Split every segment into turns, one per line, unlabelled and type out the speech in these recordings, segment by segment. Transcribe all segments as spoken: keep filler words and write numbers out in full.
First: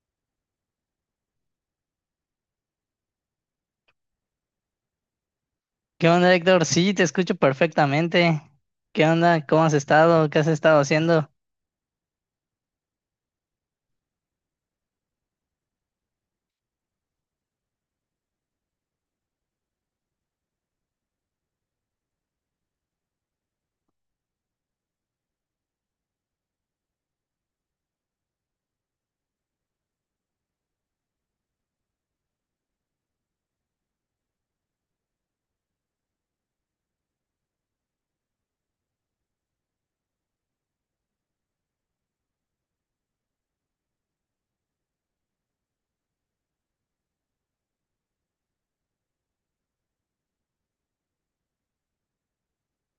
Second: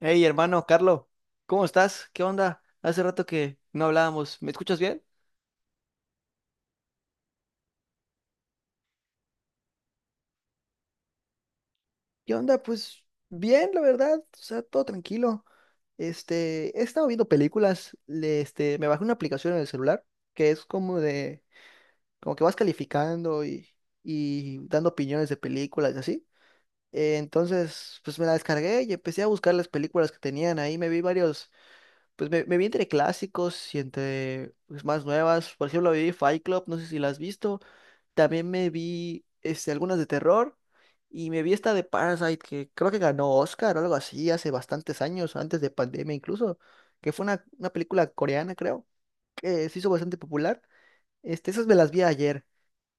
Hey, hermano, Carlos, ¿cómo estás? ¿Qué onda? Hace rato que no hablábamos. ¿Me escuchas bien?
¿Qué onda, Héctor? Sí, te escucho perfectamente. ¿Qué onda? ¿Cómo has estado? ¿Qué has estado haciendo?
¿Qué onda? Pues bien, la verdad, o sea, todo tranquilo. Este, he estado viendo películas, le- este, me bajé una aplicación en el celular que es como de, como que vas calificando y, y dando opiniones de películas y así. Eh, entonces, pues me la descargué y empecé a buscar las películas que tenían ahí, me vi varios, pues me, me vi entre clásicos y entre pues, más nuevas. Por ejemplo, vi Fight Club, no sé si la has visto. También me vi este, algunas de terror y me vi esta de Parasite que creo que ganó Oscar o algo así hace bastantes años, antes de pandemia incluso, que fue una, una película coreana, creo, que se hizo bastante popular. Este, esas me las vi ayer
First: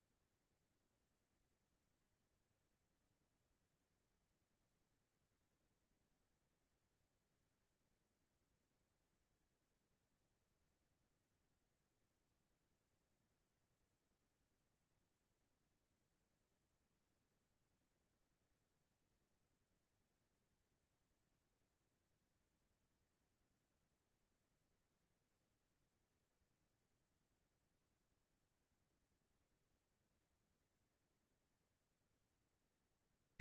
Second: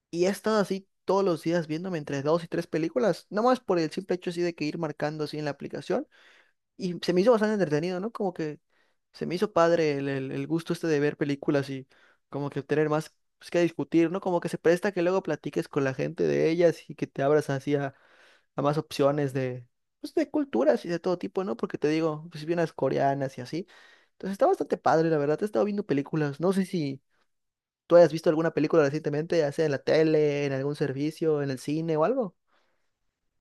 y he estado así todos los días viéndome entre dos y tres películas, nomás por el simple hecho así de que ir marcando así en la aplicación y se me hizo bastante entretenido, ¿no? Como que se me hizo padre el, el- el gusto este de ver películas y como que tener más pues, que discutir, ¿no? Como que se presta que luego platiques con la gente de ellas y que te abras así a, a más opciones de, pues, de culturas y de todo tipo, ¿no? Porque te digo, pues vi unas coreanas y así. Entonces está bastante padre, la verdad. He estado viendo películas. No sé si tú hayas visto alguna película recientemente, ya sea en la tele, en algún servicio, en el cine o algo.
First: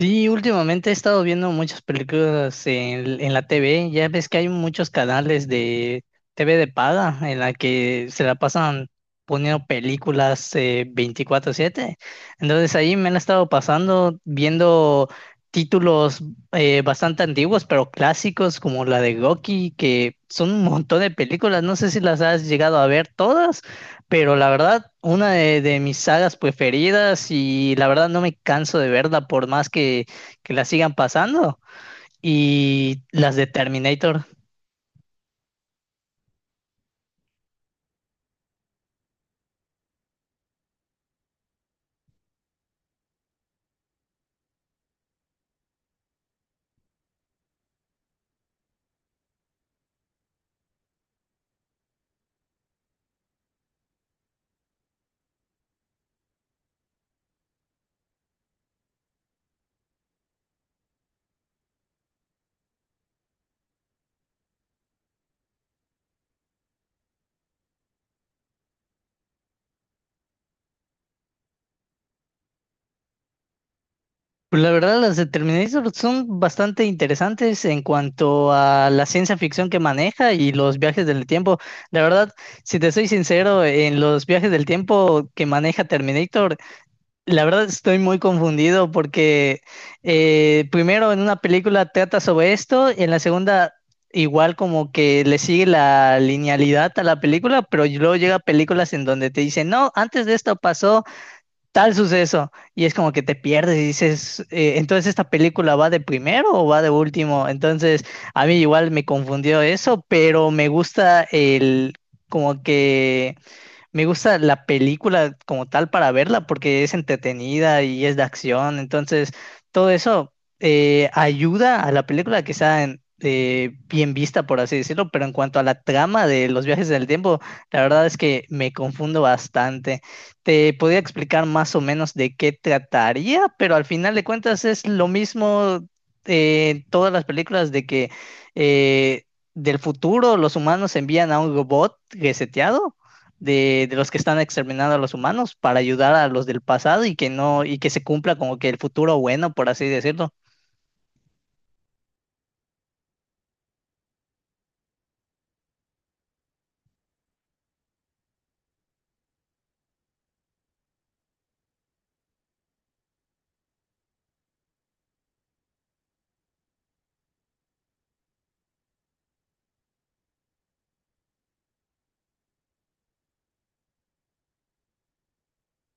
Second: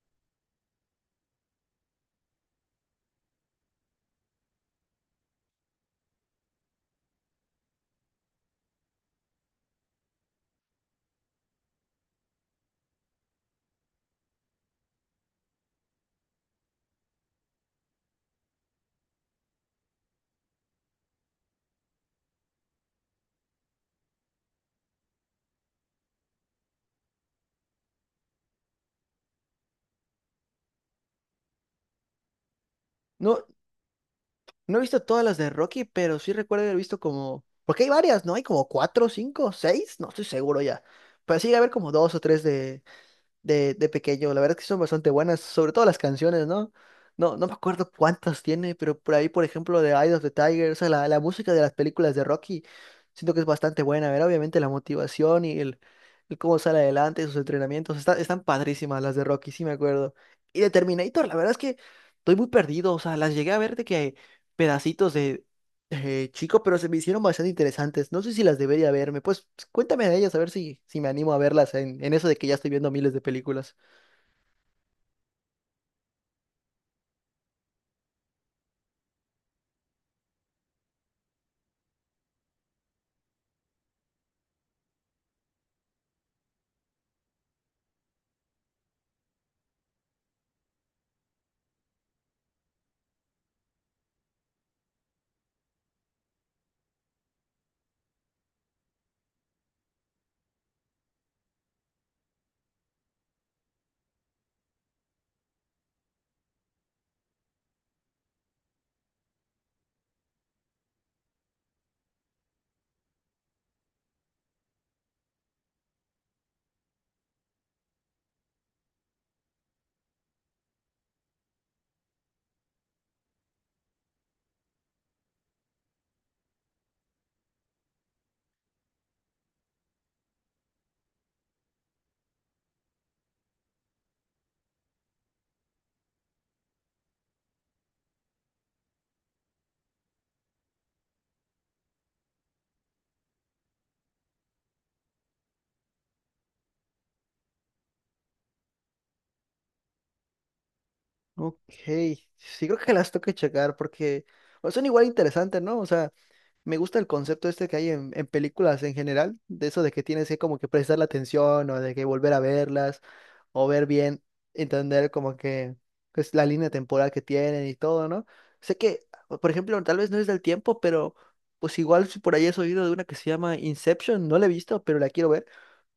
Sí, últimamente he estado viendo muchas películas en, en la T V. Ya ves que hay muchos canales de T V de paga en la que se la pasan poniendo películas eh, veinticuatro siete. Entonces ahí me la he estado pasando viendo títulos eh, bastante antiguos, pero clásicos como la de Goki, que son un montón de películas. No sé si las has llegado a ver todas. Pero la verdad, una de, de mis sagas preferidas y la verdad no me canso de verla por más que, que la sigan pasando. Y las
No,
de Terminator.
no he visto todas las de Rocky, pero sí recuerdo haber visto como... Porque hay varias, ¿no? Hay como cuatro, cinco, seis, no estoy seguro ya. Pero sí, a haber como dos o tres de de, de pequeño. La verdad es que son bastante buenas, sobre todo las canciones, ¿no? No, no me acuerdo cuántas tiene, pero por ahí, por ejemplo, de Eye of the Tiger, o sea, la, la música de las películas de Rocky, siento que es bastante buena. A ver, obviamente la motivación y el, el cómo sale adelante, sus entrenamientos, está- están padrísimas las de Rocky, sí me acuerdo. Y de Terminator, la verdad es que estoy muy perdido, o sea, las llegué a ver de que pedacitos eh, chico, pero se me hicieron bastante interesantes. No sé si las debería verme. Pues cuéntame de ellas, a ver si, si me animo a verlas en, en eso de que ya estoy viendo miles de películas.
Pues la verdad, las de Terminator son bastante interesantes en cuanto a la ciencia ficción que maneja y los viajes del tiempo. La verdad, si te soy sincero, en los viajes del tiempo que maneja Terminator, la verdad estoy muy confundido porque eh, primero en una película trata sobre esto, y en la segunda igual como que le sigue la linealidad a la película, pero y luego llega películas en donde te dicen, no, antes de esto pasó tal suceso, y es como que te pierdes y dices, "Eh, entonces esta película va de primero o va de último", entonces a mí igual me confundió eso, pero me gusta el como que me gusta la película como tal para verla porque es entretenida y es de acción. Entonces, todo eso eh, ayuda a la película que sea en- eh, bien vista, por así decirlo. Pero en cuanto a la trama de los viajes del tiempo, la verdad es que me confundo bastante. Te podría explicar más o menos de qué trataría, pero al final de cuentas es lo mismo eh, en todas las películas de que... eh, del futuro, los humanos envían a un robot reseteado de, de los que están exterminando a los humanos para ayudar a los del pasado y que no, y que se cumpla como que el futuro bueno, por así decirlo.
Ok, sí creo que las tengo que checar porque o sea, son igual interesantes, ¿no? O sea, me gusta el concepto este que hay en, en películas en general, de eso de que tienes que como que prestar la atención o de que volver a verlas o ver bien, entender como que pues, la línea temporal que tienen y todo, ¿no? Sé que, por ejemplo, tal vez no es del tiempo, pero pues igual si por ahí has oído de una que se llama Inception, no la he visto, pero la quiero ver,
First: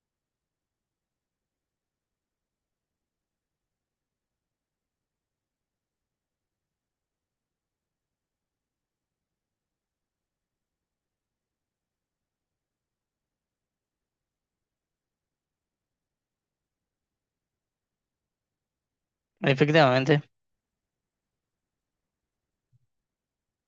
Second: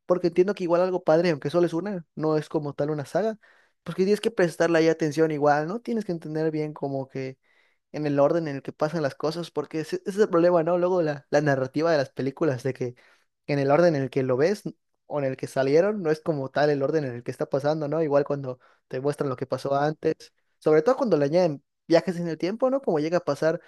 porque entiendo que igual algo padre, aunque solo es una, no es como tal una saga, porque tienes que prestarle ahí atención igual, ¿no? Tienes que entender bien como que en el orden en el que pasan las cosas, porque ese, ese es el problema, ¿no? Luego la, la narrativa de las películas, de que en el orden en el que lo ves o en el que salieron, no es como tal el orden en el que está pasando, ¿no? Igual cuando te muestran lo que pasó antes,
Efectivamente.
sobre todo cuando le añaden viajes en el tiempo, ¿no? Como llega a pasar,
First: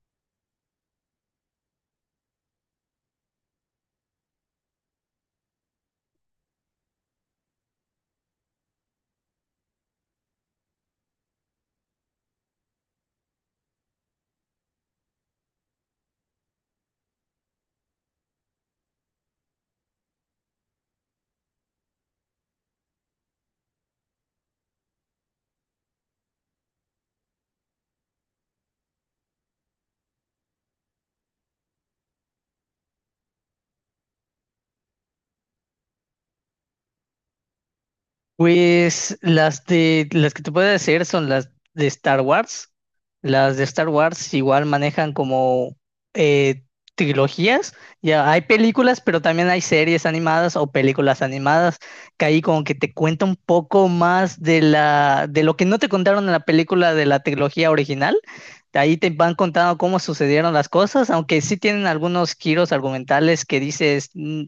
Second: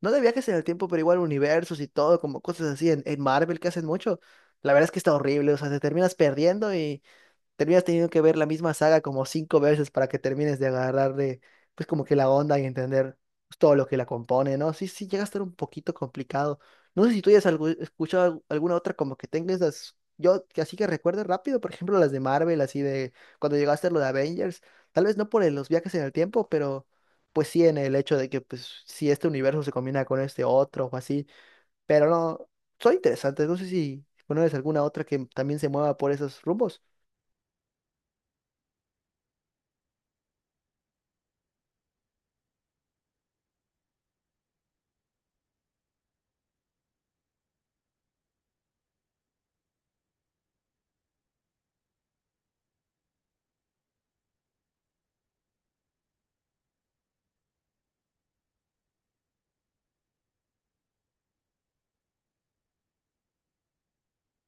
no de viajes en el tiempo, pero igual universos y todo, como cosas así en, en Marvel que hacen mucho. La verdad es que está horrible, o sea, te terminas perdiendo, terminas teniendo que ver la misma saga como cinco veces para que termines de agarrarle, pues como que la onda y entender pues, todo lo que la compone, ¿no? Sí, sí, llega a estar un poquito complicado. No sé si tú ya has algu- escuchado algu- alguna otra como que tengas las... Yo que así que recuerde rápido, por ejemplo, las de Marvel, así de cuando llegaste a lo de Avengers, tal vez no por el- los viajes en el tiempo, pero pues sí en el hecho de que pues si este universo se combina con este otro o así, pero no, son interesantes, no sé si conoces alguna otra que también se mueva por esos rumbos.
Pues las de las que te puedo decir son las de Star Wars. Las de Star Wars igual manejan como eh, trilogías. Ya hay películas, pero también hay series animadas o películas animadas que ahí como que te cuenta un poco más de la de lo que no te contaron en la película de la trilogía original. De ahí te van contando cómo sucedieron las cosas, aunque sí tienen algunos giros argumentales que dices, "Mm,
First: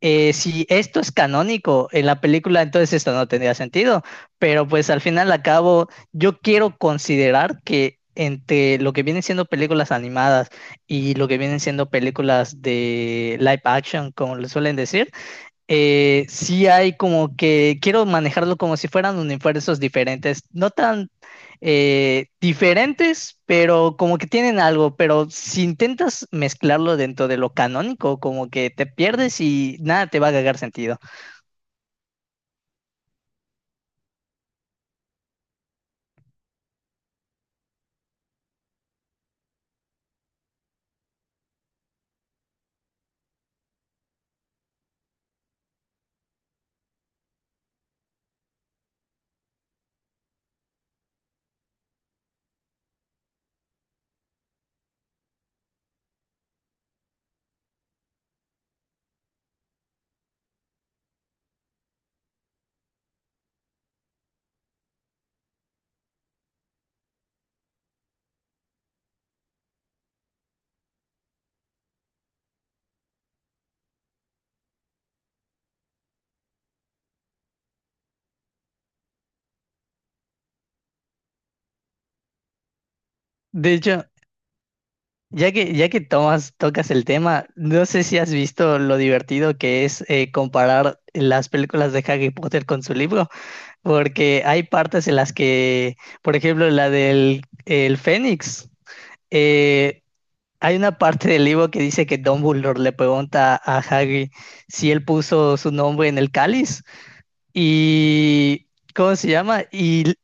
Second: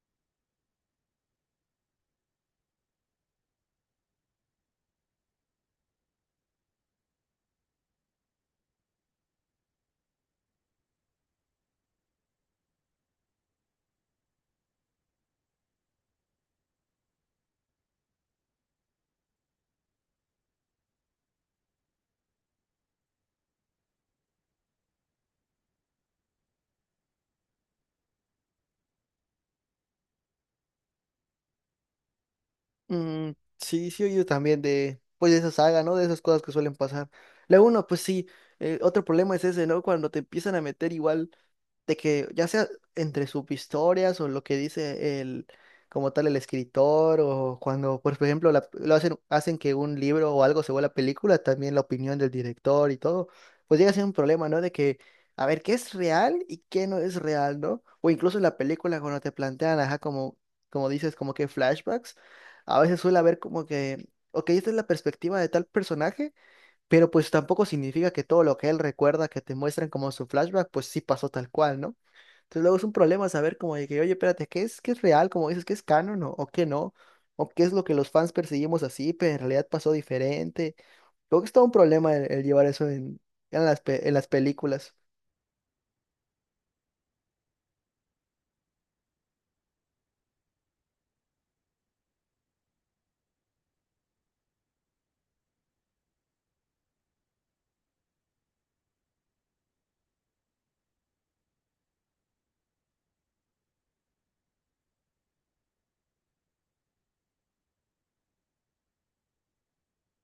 eh, si esto es canónico en la película, entonces esto no tendría sentido". Pero pues al final al cabo, yo quiero considerar que entre lo que vienen siendo películas animadas y lo que vienen siendo películas de live action, como le suelen decir, eh, sí hay como que quiero manejarlo como si fueran universos diferentes, no tan eh, diferentes, pero como que tienen algo, pero si intentas mezclarlo dentro de lo canónico, como que te pierdes y nada te va a cagar sentido.
Mm, sí, sí, yo también de, pues de esa saga, ¿no? De esas cosas que suelen pasar. La uno, pues sí, eh, otro problema es ese, ¿no? Cuando te empiezan a meter igual de que ya sea entre sus historias o lo que dice el, como tal el escritor o cuando, pues, por ejemplo, la- lo hacen, hacen que un libro o algo se vuelva película, también la opinión del director y todo, pues llega a ser un problema, ¿no? De que, a ver, ¿qué es real y qué no es real?, ¿no? O incluso en la película cuando te plantean, ajá, como, como dices, como que flashbacks, a veces suele haber como que... Ok, esta es la perspectiva de tal personaje, pero pues tampoco significa que todo lo que él recuerda que te muestran como su flashback, pues sí pasó tal cual, ¿no? Entonces luego es un problema saber como de que, oye, espérate, ¿qué es, ¿qué es real? Como dices, ¿qué es canon o, o qué no? ¿O qué es lo que los fans perseguimos así, pero en realidad pasó diferente? Creo que es todo un problema el, el llevar eso en, en
De
las,
hecho,
pe- en las películas.
ya que, ya que tomas, tocas el tema, no sé si has visto lo divertido que es eh, comparar las películas de Harry Potter con su libro, porque hay partes en las que, por ejemplo, la del el Fénix. Eh, Hay una parte del libro que dice que Dumbledore le pregunta a Hagrid si él puso su nombre en el cáliz y ¿cómo se llama? Y l-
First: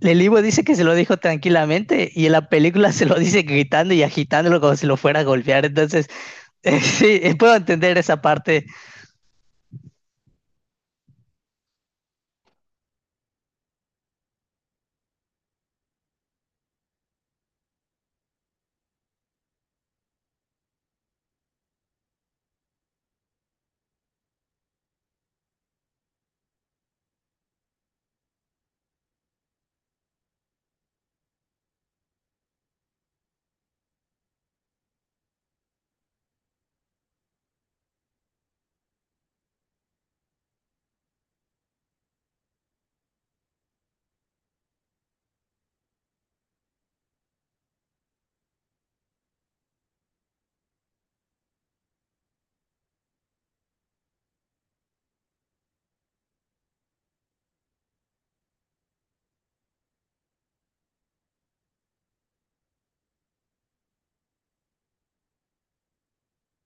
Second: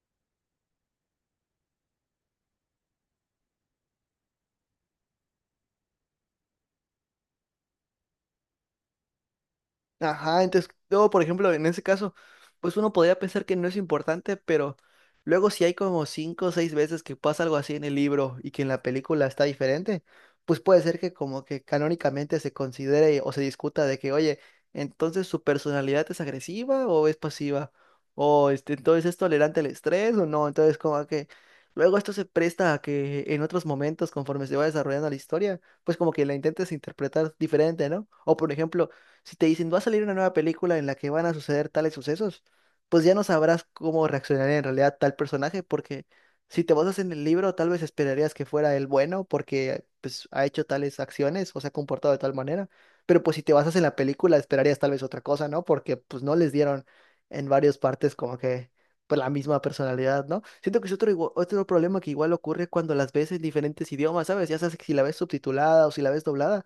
El libro dice que se lo dijo tranquilamente y en la película se lo dice gritando y agitándolo como si lo fuera a golpear. Entonces, sí, puedo entender esa parte.
Ajá, entonces, luego, por ejemplo, en ese caso, pues uno podría pensar que no es importante, pero luego si hay como cinco o seis veces que pasa algo así en el libro y que en la película está diferente, pues puede ser que como que canónicamente se considere o se discuta de que, oye, entonces su personalidad es agresiva o es pasiva, o este, entonces es tolerante al estrés o no, entonces como que luego esto se presta a que en otros momentos, conforme se va desarrollando la historia, pues como que la intentes interpretar diferente, ¿no? O por ejemplo, si te dicen, va a salir una nueva película en la que van a suceder tales sucesos, pues ya no sabrás cómo reaccionar en realidad tal personaje, porque si te basas en el libro, tal vez esperarías que fuera el bueno, porque pues ha hecho tales acciones o se ha comportado de tal manera. Pero pues si te basas en la película, esperarías tal vez otra cosa, ¿no? Porque pues no les dieron en varias partes como que pues la misma personalidad, ¿no? Siento que es otro, igua- otro problema que igual ocurre cuando las ves en diferentes idiomas, ¿sabes? Ya sabes que si la ves subtitulada o si la ves doblada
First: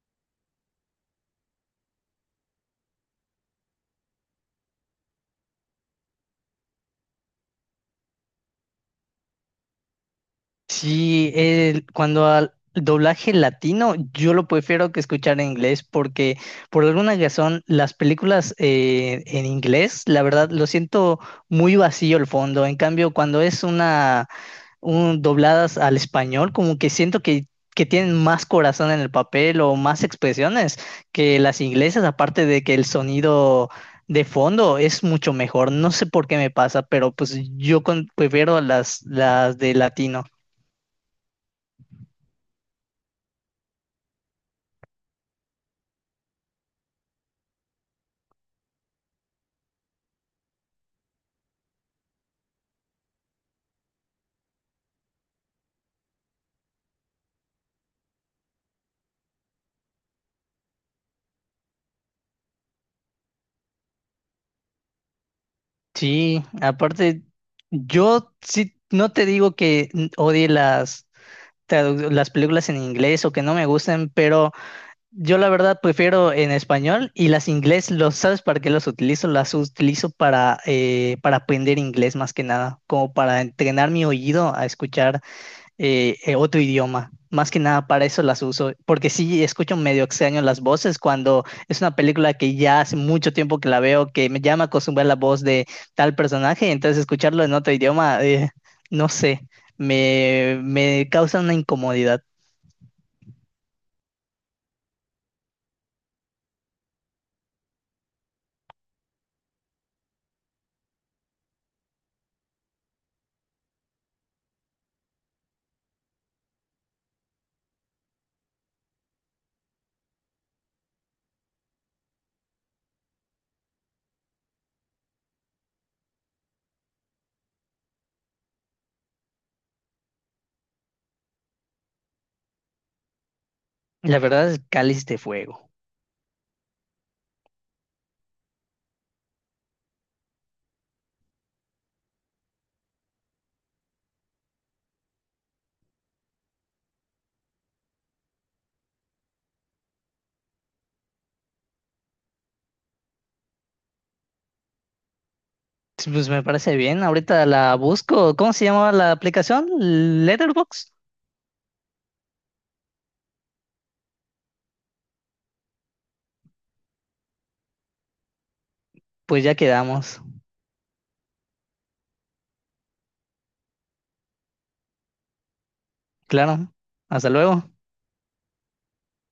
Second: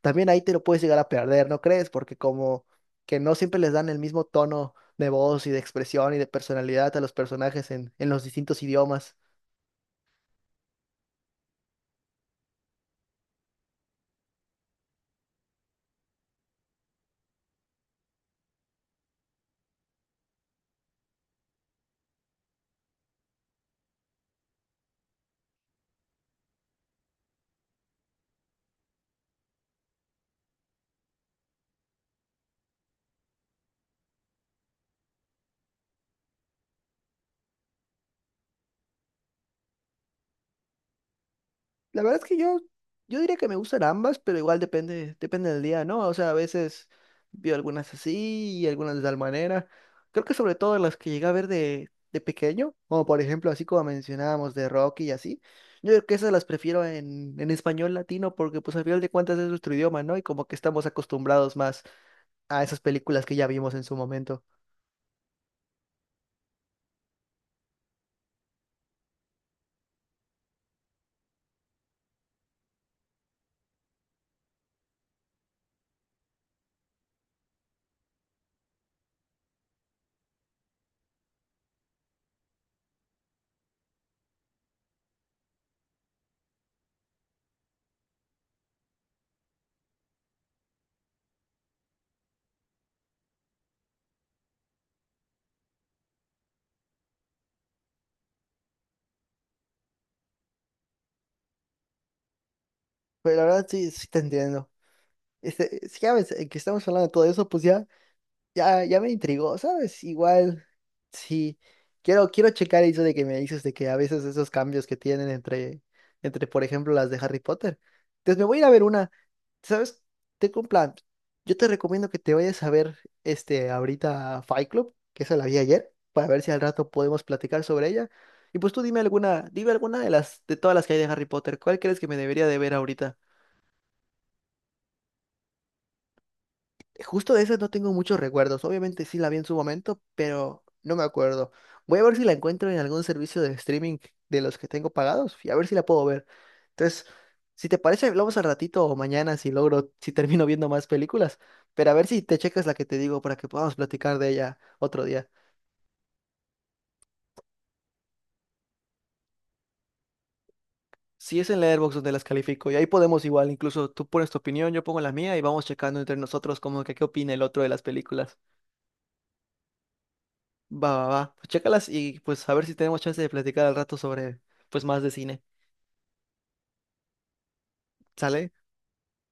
también ahí te lo puedes llegar a perder, ¿no crees? Porque como que no siempre les dan el mismo tono de voz y de expresión y de personalidad a los personajes en, en los distintos idiomas.
Sí, el- cuando al doblaje latino, yo lo prefiero que escuchar en inglés porque por alguna razón las películas eh, en inglés, la verdad, lo siento muy vacío el fondo. En cambio, cuando es una un dobladas al español, como que siento que que tienen más corazón en el papel o más expresiones que las inglesas, aparte de que el sonido de fondo es mucho mejor. No sé por qué me pasa, pero pues yo con- prefiero las las de latino.
La verdad es que yo, yo diría que me gustan ambas, pero igual depende, depende del día, ¿no? O sea, a veces veo algunas así y algunas de tal manera. Creo que sobre todo las que llegué a ver de, de pequeño, como por ejemplo así como mencionábamos de Rocky y así. Yo creo que esas las prefiero en, en español latino porque pues al final de cuentas es nuestro idioma, ¿no? Y como que estamos acostumbrados más a esas películas que ya vimos en su momento.
Sí, aparte, yo sí, no te digo que n- odie las, tradu- las películas en inglés o que no me gusten, pero yo la verdad prefiero en español y las inglés, los, ¿sabes para qué los utilizo? Las utilizo para, eh, para aprender inglés más que nada, como para entrenar mi oído a escuchar eh, eh, otro idioma. Más que nada para eso las uso, porque sí escucho medio extraño las voces cuando es una película que ya hace mucho tiempo que la veo, que me llama a acostumbrar la voz de tal personaje, entonces escucharlo en otro idioma, eh, no sé, me, me causa una incomodidad.
Pero la verdad sí, sí te entiendo. Este, si ya ves eh, que estamos hablando de todo eso, pues ya ya, ya me intrigó, ¿sabes? Igual, sí. Quiero, quiero checar eso de que me dices de que a veces esos cambios que tienen entre, entre, por ejemplo, las de Harry Potter. Entonces me voy a ir a ver una. ¿Sabes? Tengo un plan. Yo te recomiendo que te vayas a ver este ahorita a Fight Club, que esa la vi ayer, para ver si al rato podemos platicar sobre ella. Y pues tú dime alguna, dime alguna de las, de todas las que hay de Harry Potter. ¿Cuál crees que me debería de ver ahorita?
La verdad es Cáliz de Fuego.
Justo de esas no tengo muchos recuerdos. Obviamente sí la vi en su momento, pero no me acuerdo. Voy a ver si la encuentro en algún servicio de streaming de los que tengo pagados y a ver si la puedo ver. Entonces, si te parece, hablamos al ratito o mañana si logro, si termino viendo más películas. Pero a ver si te checas la que te digo para que podamos platicar de ella otro día.
Sí, pues me parece bien, ahorita la busco. ¿Cómo se llamaba la aplicación? Letterbox.
Si es en Letterboxd donde las califico y ahí podemos igual, incluso tú pones tu opinión, yo pongo la mía y vamos checando entre nosotros como que qué opina el otro de las películas.
Pues ya quedamos.
Va, va, va. Pues chécalas y pues a ver si tenemos chance de platicar al rato sobre pues más de cine.
Claro, hasta luego.
¿Sale?